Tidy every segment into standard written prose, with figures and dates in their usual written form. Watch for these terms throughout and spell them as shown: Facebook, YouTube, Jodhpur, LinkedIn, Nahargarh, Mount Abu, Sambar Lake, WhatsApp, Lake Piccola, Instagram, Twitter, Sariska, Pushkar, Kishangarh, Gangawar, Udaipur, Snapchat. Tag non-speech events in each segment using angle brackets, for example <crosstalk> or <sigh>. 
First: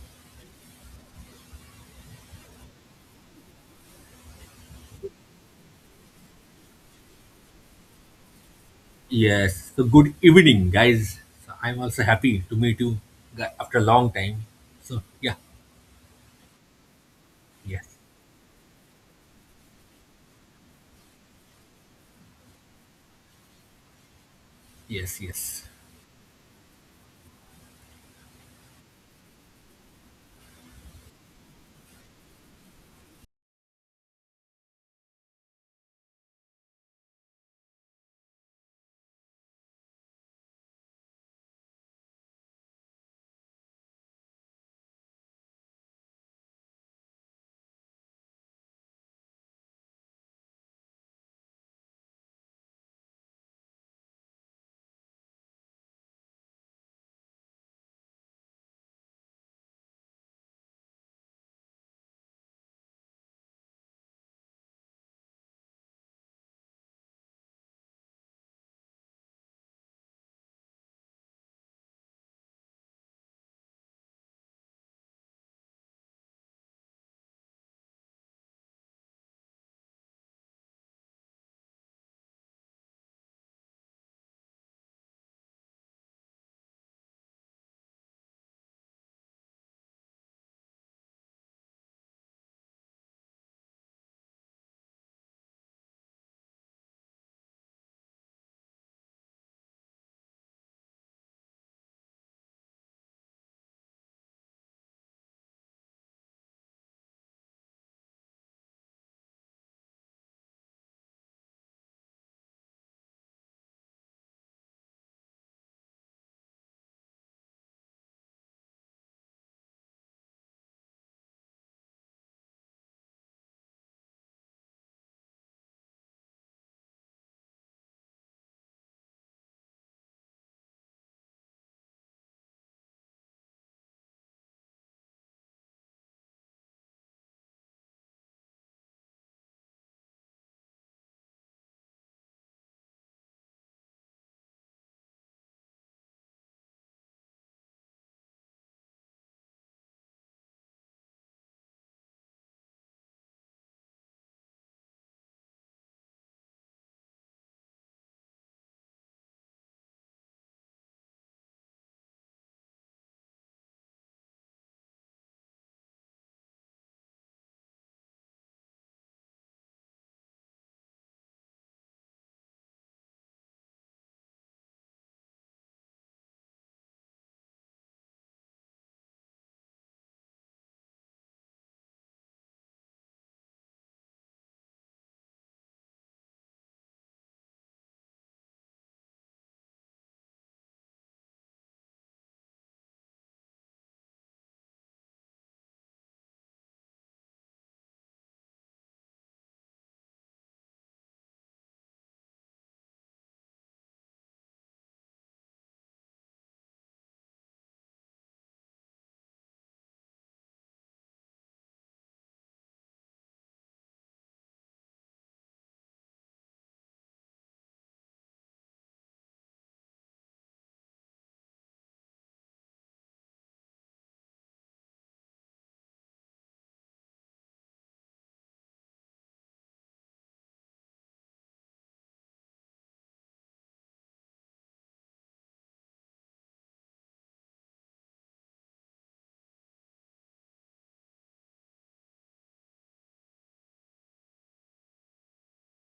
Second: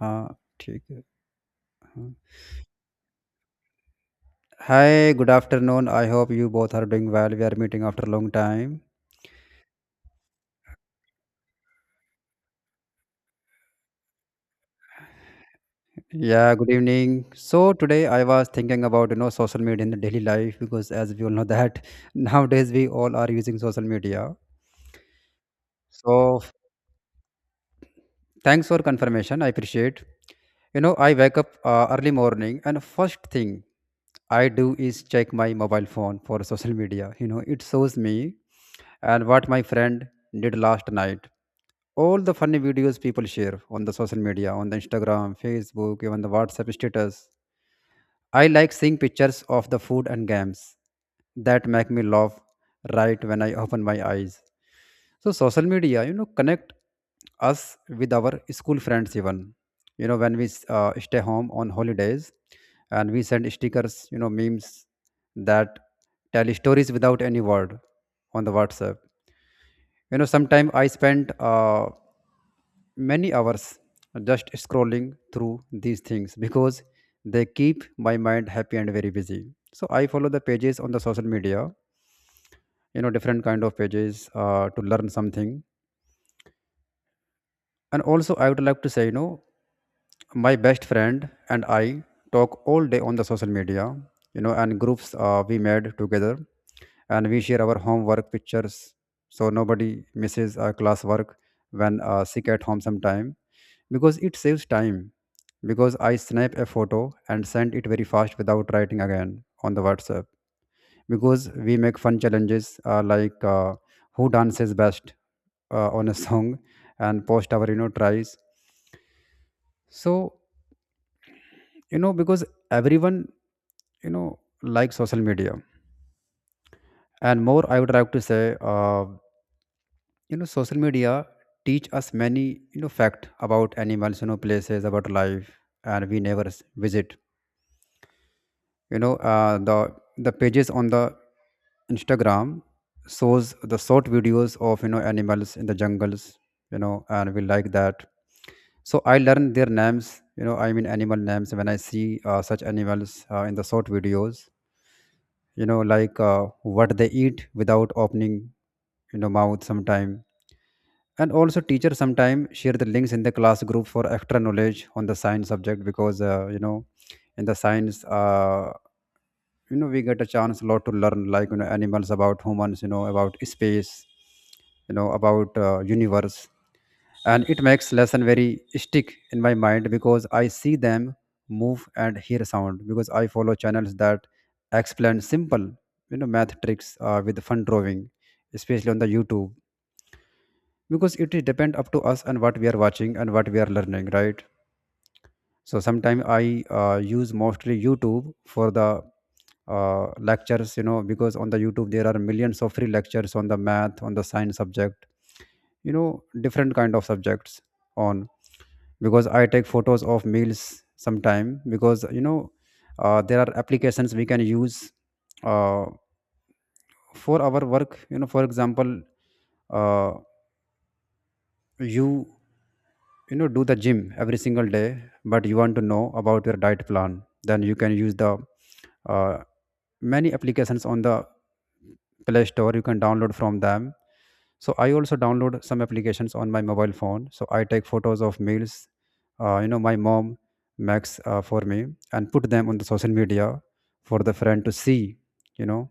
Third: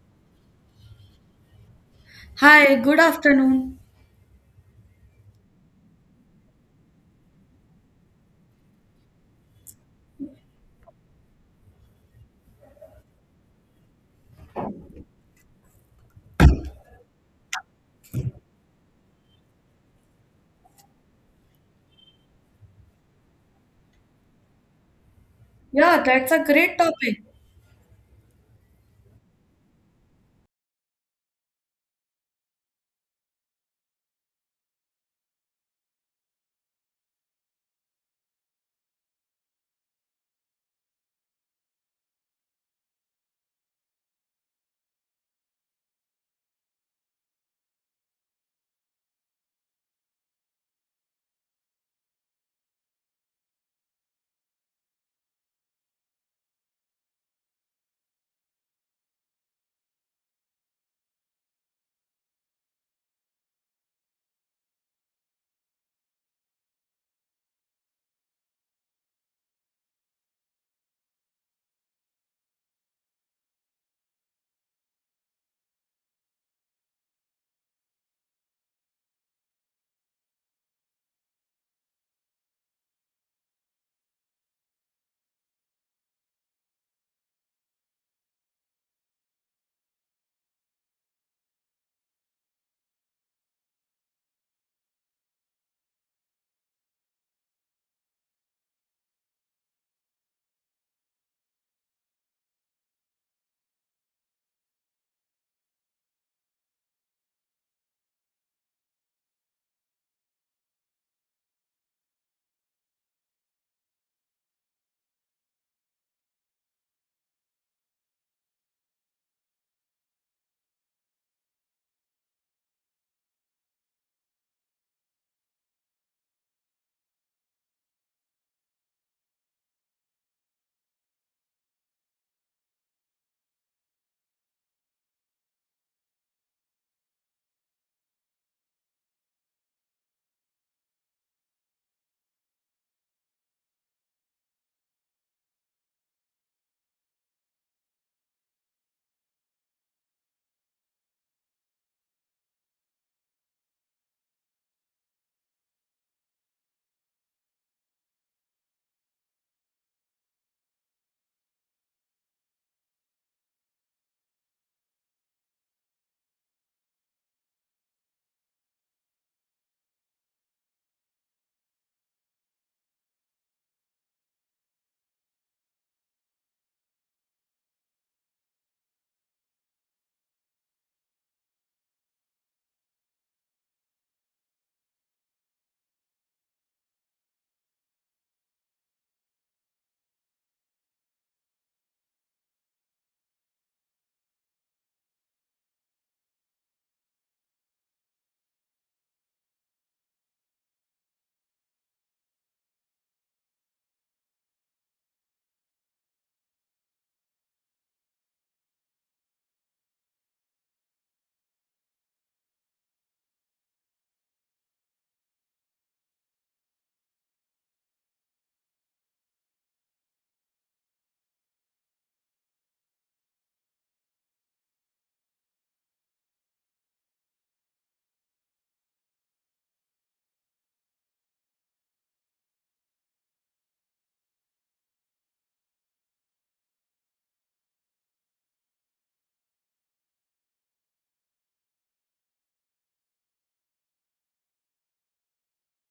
हाँ, ठीक है, हाँ। Hi, good afternoon. Hi, good afternoon, I hope you both are doing well. We are meeting after a long time. Yes. So good evening, guys. So I'm also happy to meet you after a long time. So yeah, Yeah, good evening. So yes, today I was thinking about, you know, social media in the daily life because as we all know that <laughs> nowadays we all are using social media. yes, yes. Yeah, that's So a great topic. thanks for confirmation. I appreciate. You know, I wake up early morning and first thing I do is check my mobile phone for social media. You know, it shows me and what my friend did last night, all the funny videos people share on the social media, on the Instagram, Facebook, even the WhatsApp status. I like seeing pictures of the food and games that make me laugh right when I open my eyes. So social media, you know, connect us with our school friends even, you know, when we stay home on holidays, and we send stickers, you know, memes that tell stories without any word on the WhatsApp. You know, sometimes I spend many hours just scrolling through these things because they keep my mind happy and very busy. So I follow the pages on the social media, you know, different kind of pages to learn something. And also I would like to say, you know, my best friend and I talk all day on the social media, you know, and groups we made together, and we share our homework pictures, so nobody misses class work when sick at home sometime, because it saves time, because I snap a photo and send it very fast without writing again on the WhatsApp, because we make fun challenges like who dances best on a song and post our, you know, tries. So, you know, because everyone, you know, likes social media. And more I would like to say you know, social media teach us many, you know, fact about animals, you know, places, about life. And we never visit, you know, the pages on the Instagram shows the short videos of, you know, animals in the jungles, you know, and we like that. So I learn their names, you know, I mean animal names, when I see such animals in the short videos, you know, like what they eat without opening, you know, mouth sometime. And also teacher sometime share the links in the class group for extra knowledge on the science subject because you know, in the science you know, we get a chance a lot to learn, like, you know, animals, about humans, you know, about space, you know, about universe. And it makes lesson very stick in my mind because I see them move and hear sound, because I follow channels that explain simple, you know, math tricks with fun drawing, especially on the YouTube, because it depend up to us and what we are watching and what we are learning, right? So sometimes I use mostly YouTube for the lectures, you know, because on the YouTube there are millions of free lectures on the math, on the science subject, you know, different kind of subjects on. Because I take photos of meals sometime, because, you know, there are applications we can use uh, for our work, you know, for example, uh, you, you know, do the gym every single day, but you want to know about your diet plan, then you can use the uh, many applications on the Play Store, you can download from them. So I also download some applications on my mobile phone, so I take photos of meals you know, my mom makes for me and put them on the social media for the friend to see, you know.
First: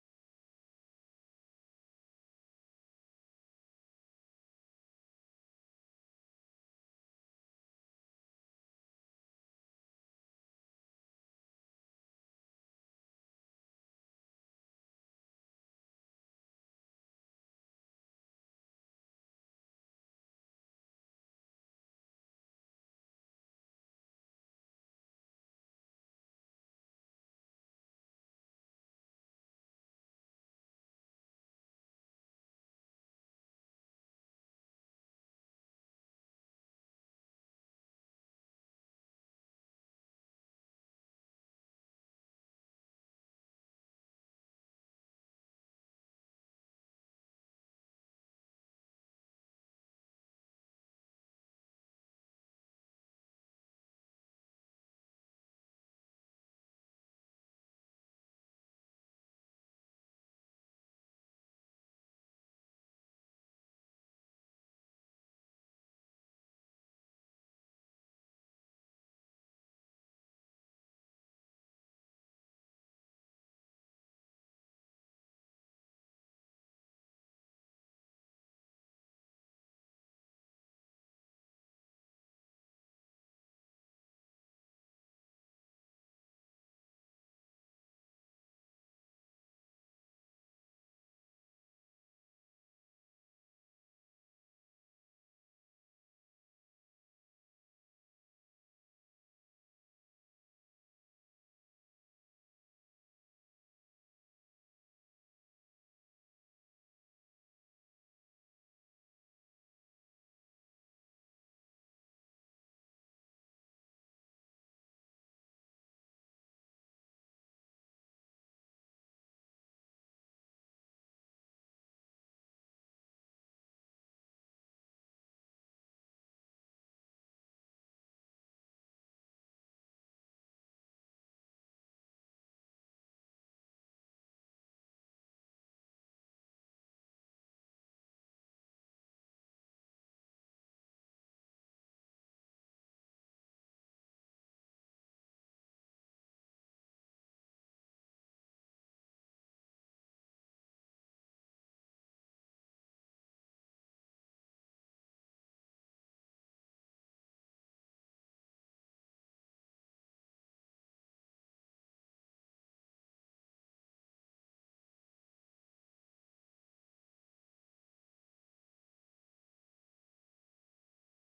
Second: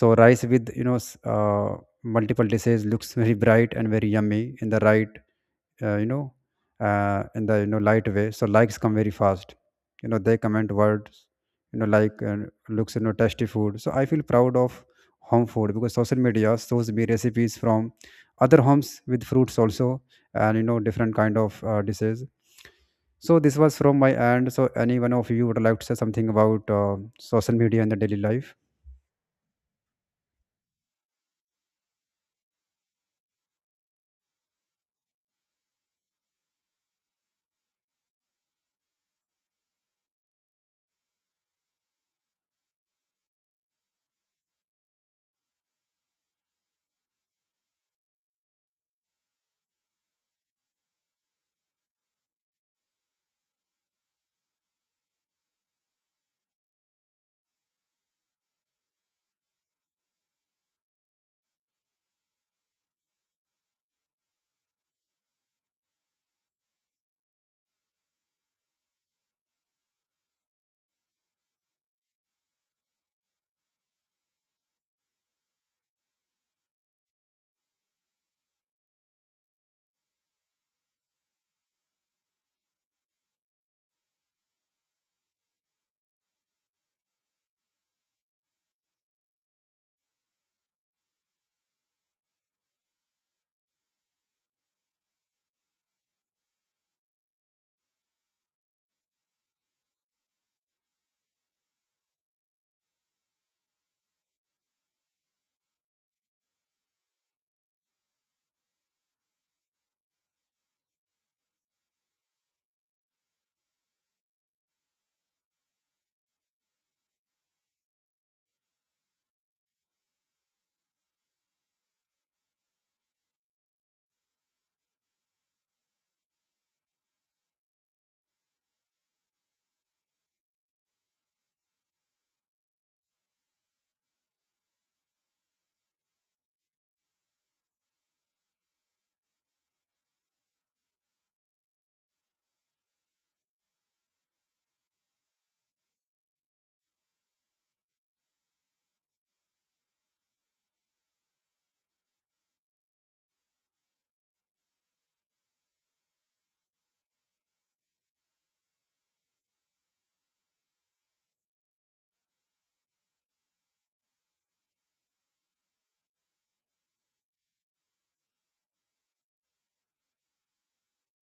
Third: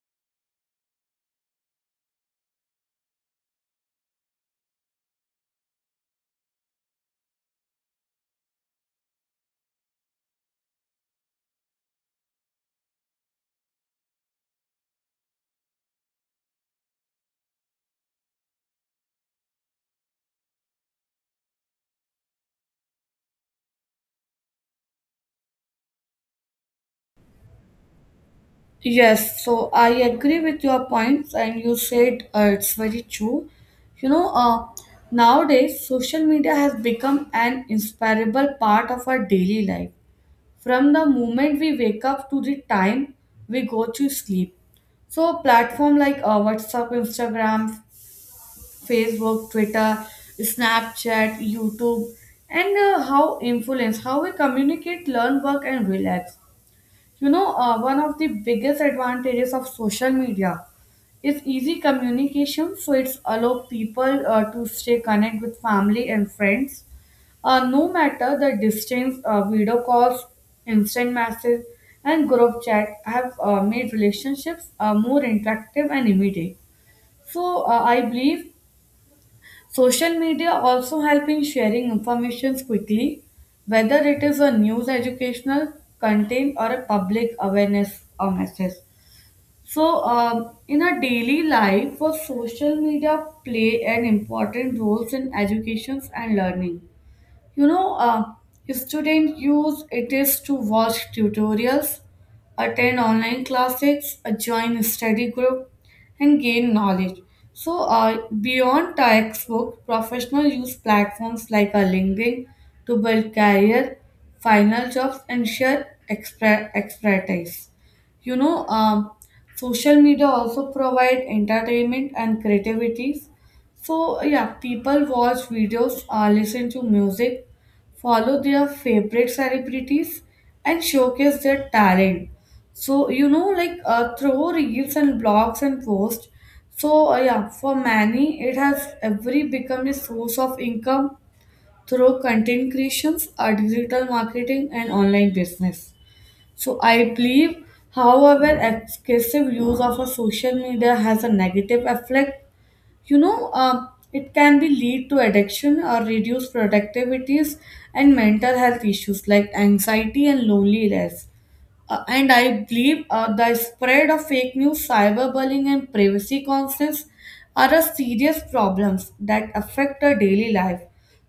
So rice with, you know, multiple dishes looks very bright and very yummy in the right, you know, in the, you know, light way, so likes come very fast. You know, they comment words, you know, like looks, you know, tasty food. So I feel proud of home food, because social media shows me recipes from other homes with fruits also, and, you know, different kind of dishes. So this was from my end. So any one of you would like to say something about social media in the daily life? Yes, so I agree with your points, and you said it's very true. You know, uh, Nowadays social media has become an inseparable part of our daily life. From the moment we wake up to the time we go to sleep. So platform like WhatsApp, Instagram, Facebook, Twitter, Snapchat, YouTube, and how influence, how we communicate, learn, work, and relax. One of the biggest advantages of social media is easy communication, so it's allow people to stay connect with family and friends, no matter the distance. Video calls, instant message, and group chat have made relationships more interactive and immediate. So I believe social media also help in sharing information quickly, whether it is a news, educational content, or a public awareness or message. So, in our daily life, for social media play an important roles in education and learning. You know, uh, Students use it is to watch tutorials, attend online classes, join study group, and gain knowledge. So, beyond textbook, professionals use platforms like a LinkedIn to build career, final jobs, and share expertise. You know, um, Social media also provide entertainment and creativities. So yeah, people watch videos, listen to music, follow their favorite celebrities, and showcase their talent. So through reels and blogs and posts. So yeah, for many, it has every become a source of income through content creations, digital marketing, and online business. So I believe, however, excessive use of a social media has a negative effect. It can be lead to addiction or reduced productivities and mental health issues like anxiety and loneliness. And I believe the spread of fake news, cyberbullying, and privacy concerns are a serious problems that affect our daily life.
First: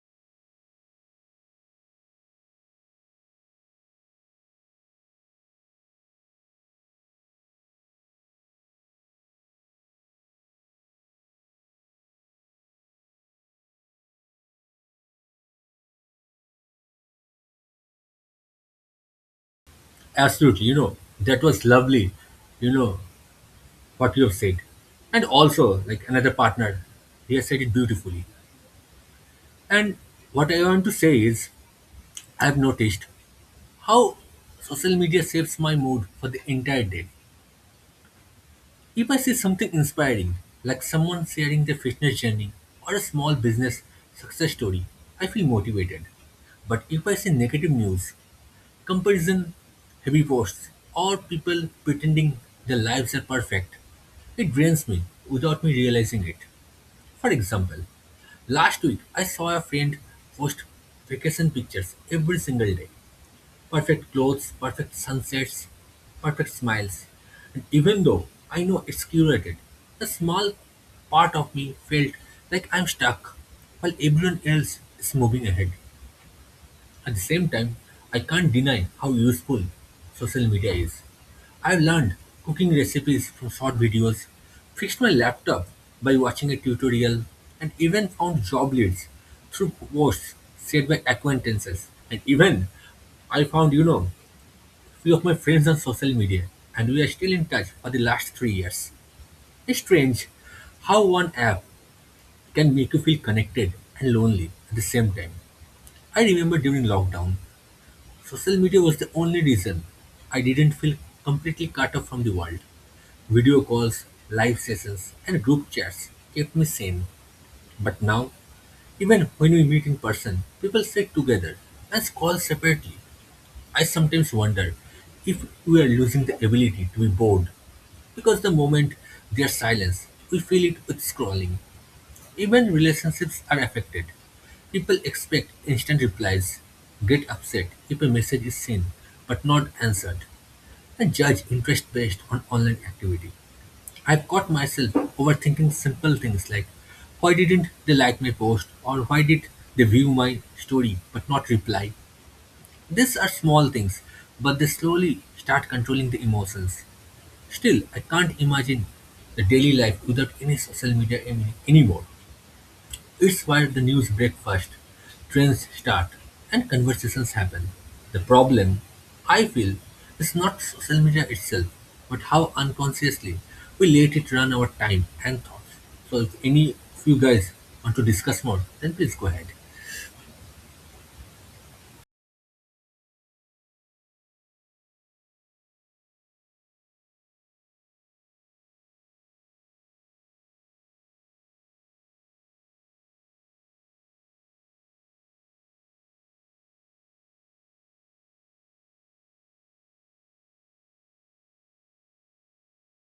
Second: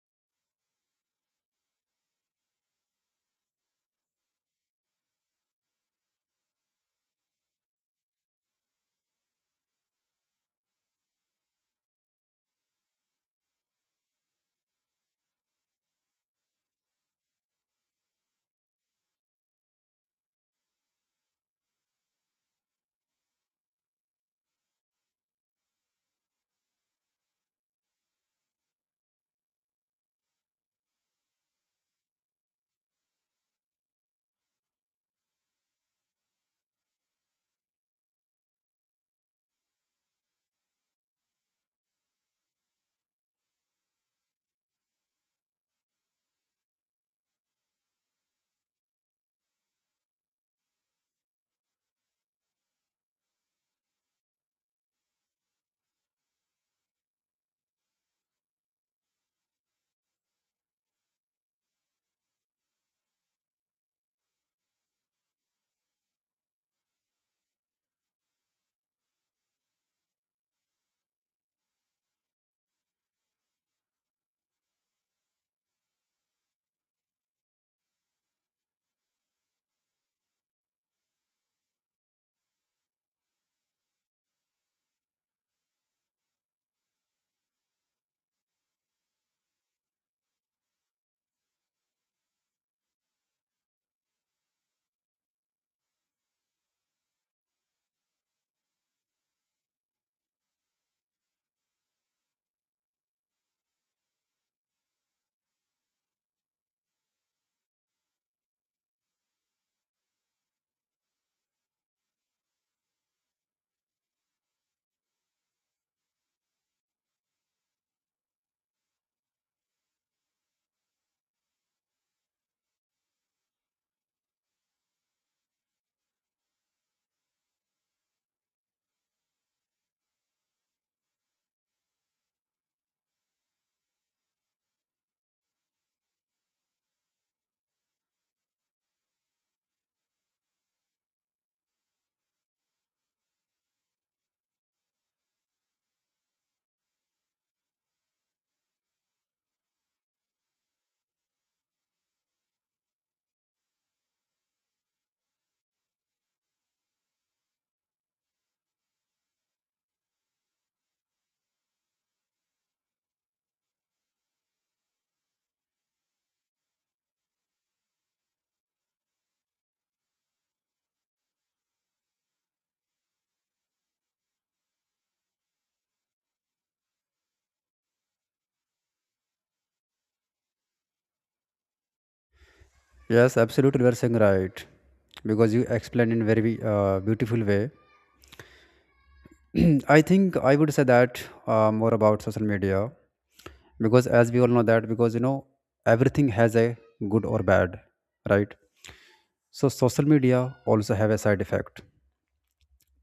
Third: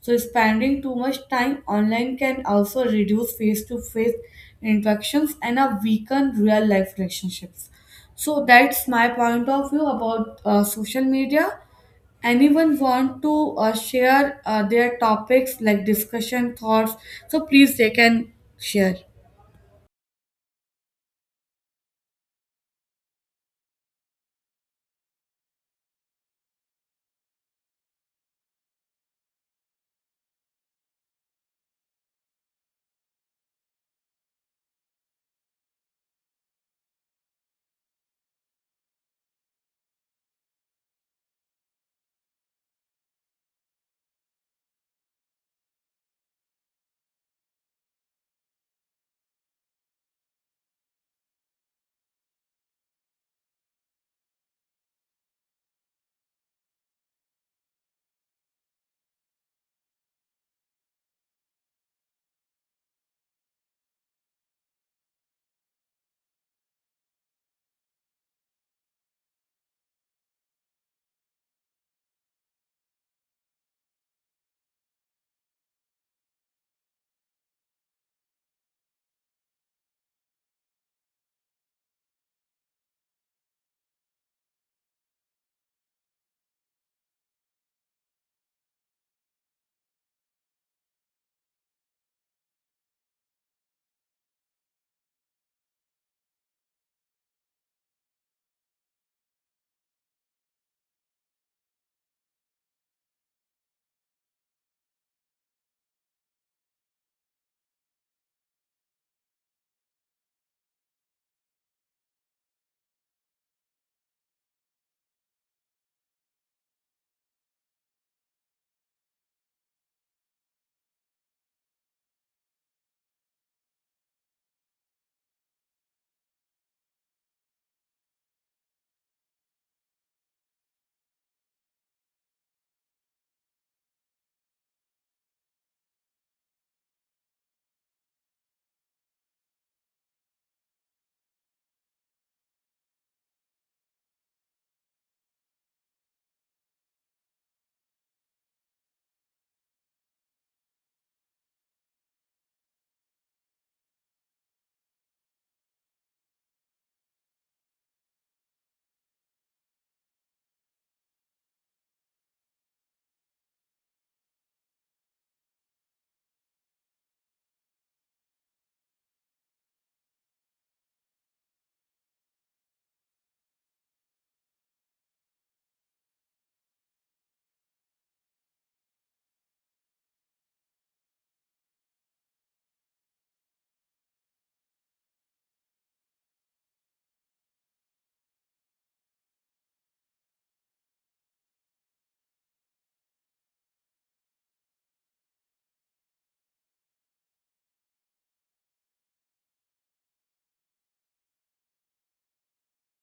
So spending too much time online can also reduce face-to-face interactions and a weaken real-life relationships. So that's my point of view about social media. Anyone want to share their topics like discussion thoughts, so please they can share. Absolutely. You know that was lovely. You know what you have said, and also like another partner, he has said it beautifully. And what I want to say is, I've noticed how social media shapes my mood for the entire day. If I see something inspiring, like someone sharing their fitness journey or a small business success story, I feel motivated. But if I see negative news, comparison, heavy posts, or people pretending their lives are perfect, it drains me without me realizing it. For example, last week I saw a friend post vacation pictures every single day. Perfect clothes, perfect sunsets, perfect smiles. And even though I know it's curated, a small part of me felt like I'm stuck while everyone else is moving ahead. At the same time, I can't deny how useful social media is. I've learned cooking recipes from short videos, fixed my laptop by watching a tutorial, and even found job leads through posts shared by acquaintances. And even I found, you know, few of my friends on social media, and we are still in touch for the last 3 years. It's strange how one app can make you feel connected and lonely at the same time. I remember during lockdown, social media was the only reason I didn't feel completely cut off from the world. Video calls, live sessions, and group chats kept me sane. But now, even when we meet in person, people sit together and scroll separately. I sometimes wonder if we are losing the ability to be bored. Because the moment there's silence, we fill it with scrolling. Even relationships are affected. People expect instant replies, get upset if a message is seen but not answered, and judge interest based on online activity. I've caught myself overthinking simple things like why didn't they like my post or why did they view my story but not reply. These are small things, but they slowly start controlling the emotions. Still, I can't imagine the daily life without any social media anymore. It's where the news break first, trends start, and conversations happen. The problem, I feel, is not social media itself, but how unconsciously we let it run our time and thoughts. So if any of you guys want to discuss more, then please go ahead. Yes, absolutely, you are saying right, because you explained in very beautiful way. <clears throat> I think I would say that more about social media because, as we all know, that, because, you know, everything has a good or bad, right? So social media also have a side effect.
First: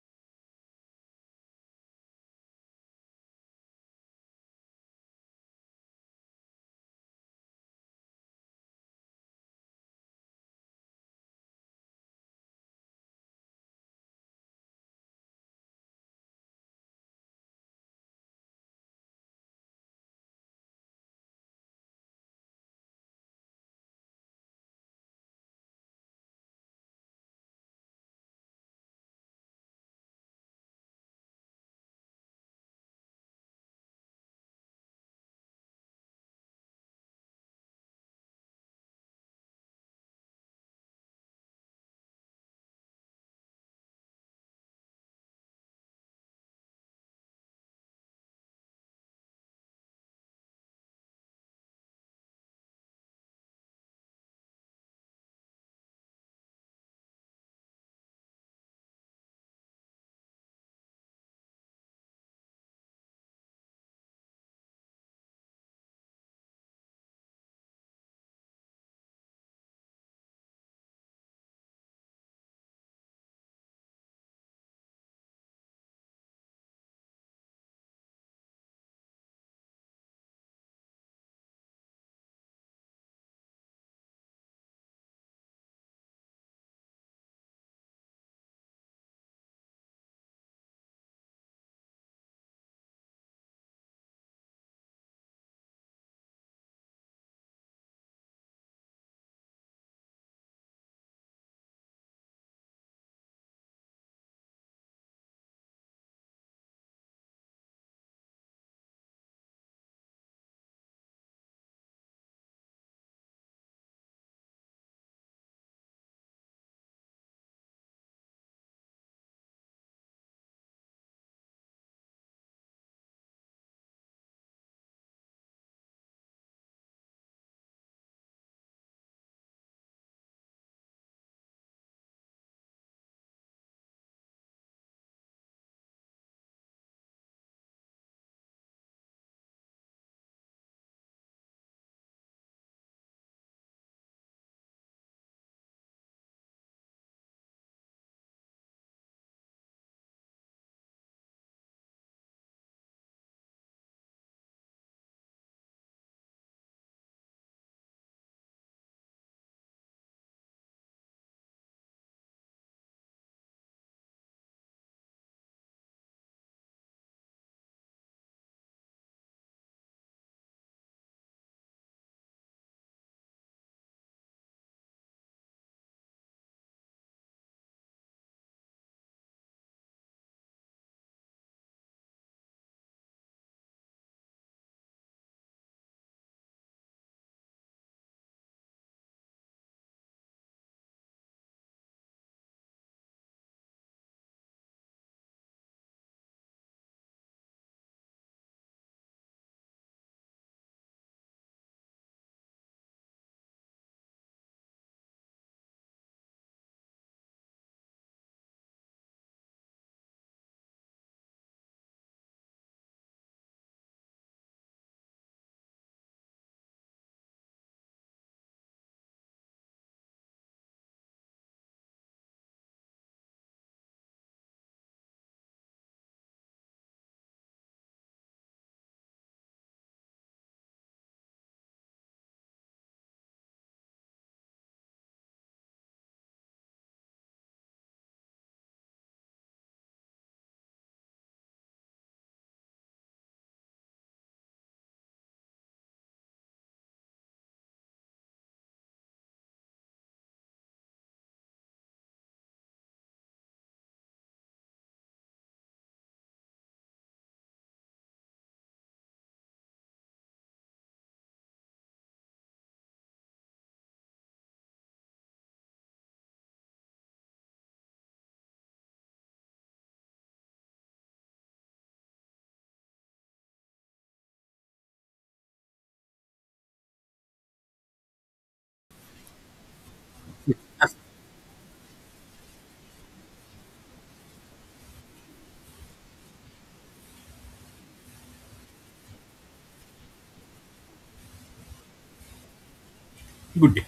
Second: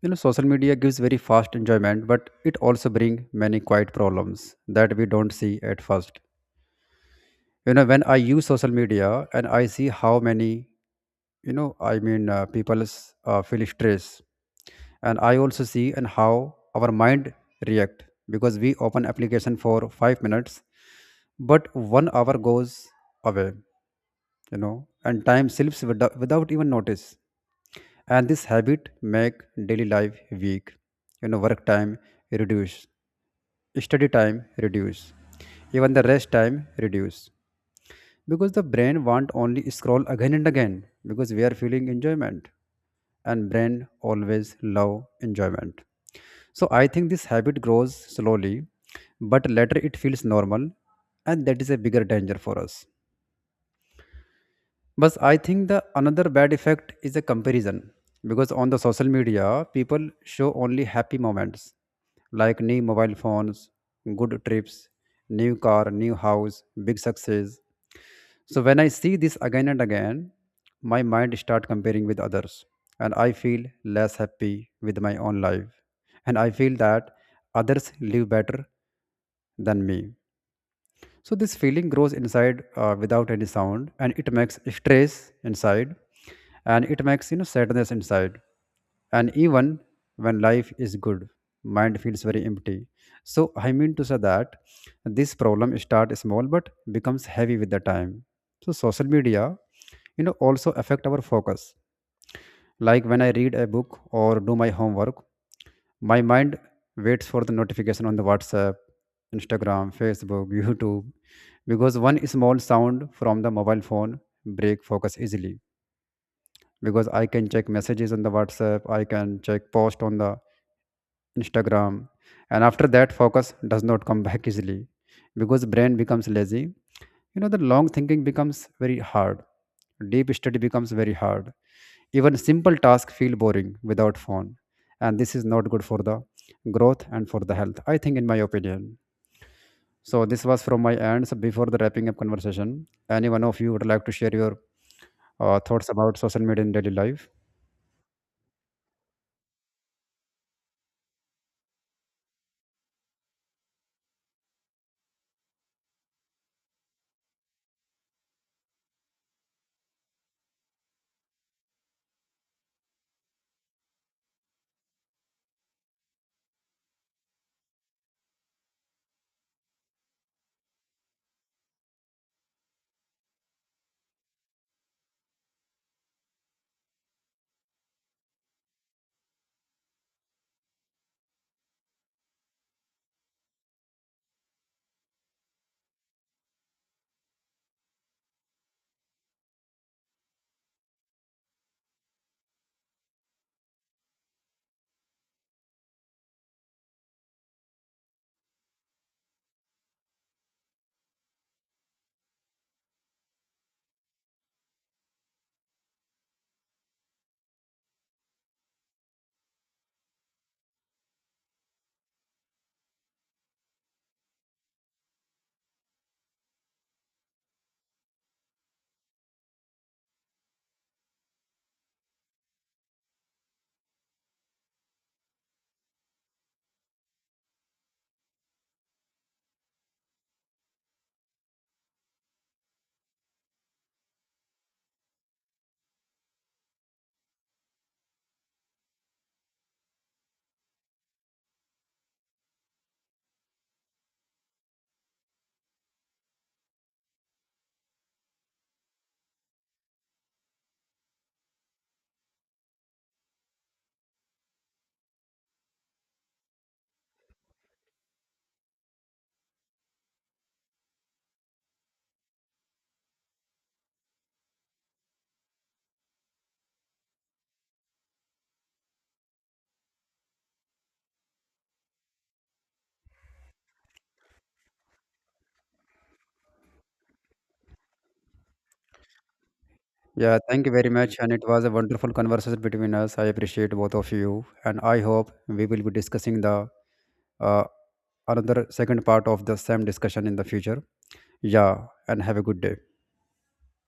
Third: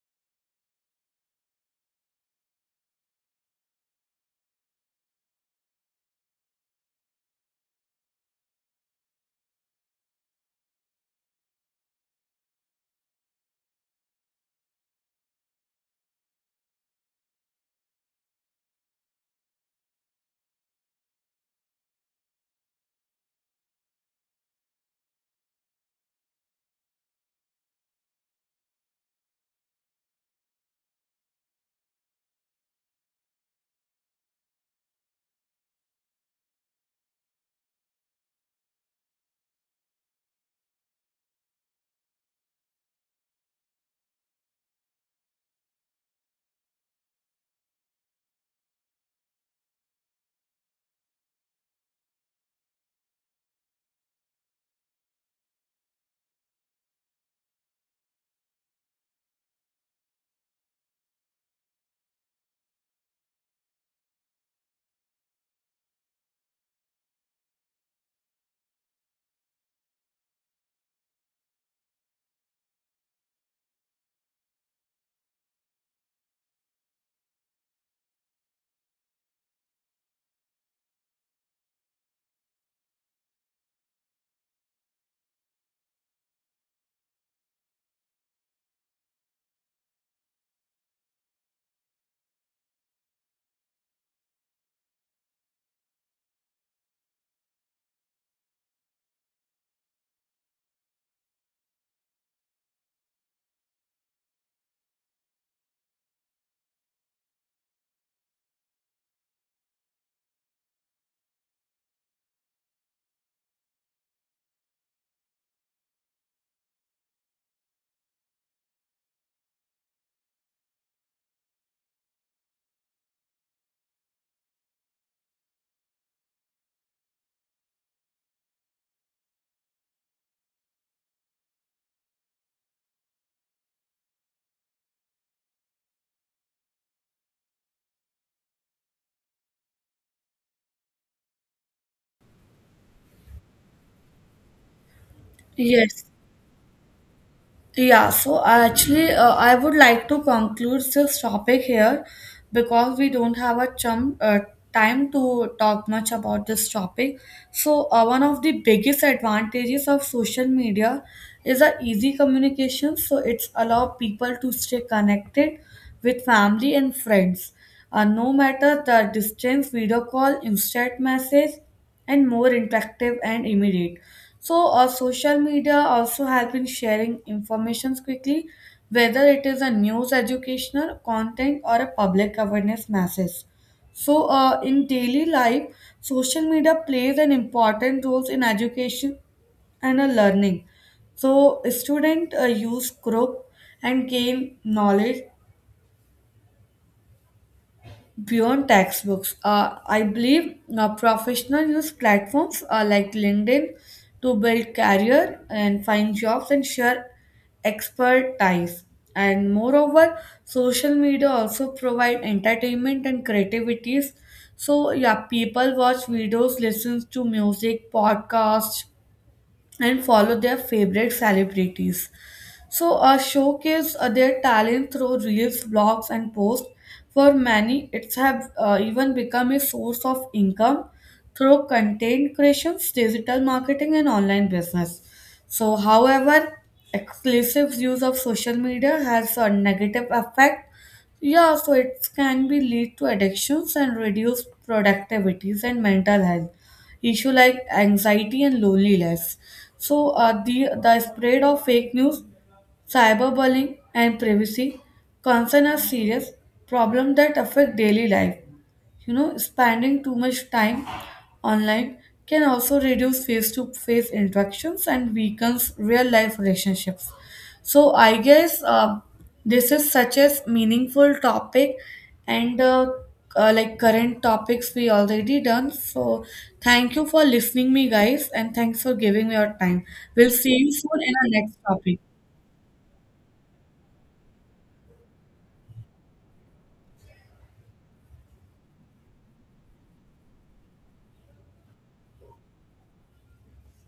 You know, social media gives very fast enjoyment, but it also bring many quiet problems that we don't see at first. You know, when I use social media and I see how many, people feel stress, and I also see and how our mind react, because we open application for 5 minutes, but 1 hour goes away, you know, and time slips without even notice. And this habit make daily life weak, you know, work time reduce, study time reduce, even the rest time reduce, because the brain won't only scroll again and again, because we are feeling enjoyment, and brain always love enjoyment. So I think this habit grows slowly, but later it feels normal, and that is a bigger danger for us. But I think the another bad effect is a comparison, because on the social media people show only happy moments, like new mobile phones, good trips, new car, new house, big success. So when I see this again and again, my mind start comparing with others, and I feel less happy with my own life, and I feel that others live better than me. So this feeling grows inside without any sound, and it makes stress inside, and it makes, you know, sadness inside. And even when life is good, mind feels very empty. So I mean to say that this problem start small but becomes heavy with the time. So social media, you know, also affect our focus, like when I read a book or do my homework, my mind waits for the notification on the WhatsApp, Instagram, Facebook, <laughs> YouTube, because one small sound from the mobile phone break focus easily, because I can check messages on the WhatsApp, I can check post on the Instagram, and after that focus does not come <laughs> back easily, because brain becomes lazy. You know the long thinking becomes very hard. Deep study becomes very hard. Even simple tasks feel boring without phone, and this is not good for the growth and for the health, I think, in my opinion. So this was from my end. So before the wrapping up conversation, any one of you would like to share your thoughts Yes. about social media in daily life? Yeah, so actually, I would like to conclude this topic here because we don't have a chum, time to talk much about this topic. So, one of the biggest advantages of social media is the easy communication. So, it's allow people to stay connected with family and friends. No matter the distance, video call, instant message, and more interactive and immediate. So, social media also help in sharing information quickly, whether it is a news, educational content, or a public awareness message. So, in daily life, social media plays an important role in education and learning. So, student use group and gain knowledge beyond textbooks. I believe professionals use platforms like LinkedIn to build career and find jobs and share expertise. And moreover, social media also provide entertainment and creativities. So yeah, people watch videos, listens to music, podcasts, and follow their favorite celebrities. So, showcase their talent through reels, blogs, and posts. For many, it's have even become a source of income through content creations, digital marketing, and online business. So, however, exclusive use of social media has a negative effect. Yeah, so it can be lead to addictions and reduce productivities and mental health issue like anxiety and loneliness. So the spread of fake news, cyberbullying, and privacy concern are serious problems that affect daily life. You know, spending too much time online can also reduce face to face interactions and weakens real life relationships. So, I guess this is such a meaningful topic and like current topics we already done. So, thank you for listening me, guys, and thanks for giving me your time. We'll Yeah, see thank you you very Have soon in much. our And it next was a topic. wonderful conversation between us. I appreciate both of you. And I hope we will be discussing the uh, another second part of the same discussion in the future. Yeah, and have a good day. a good day.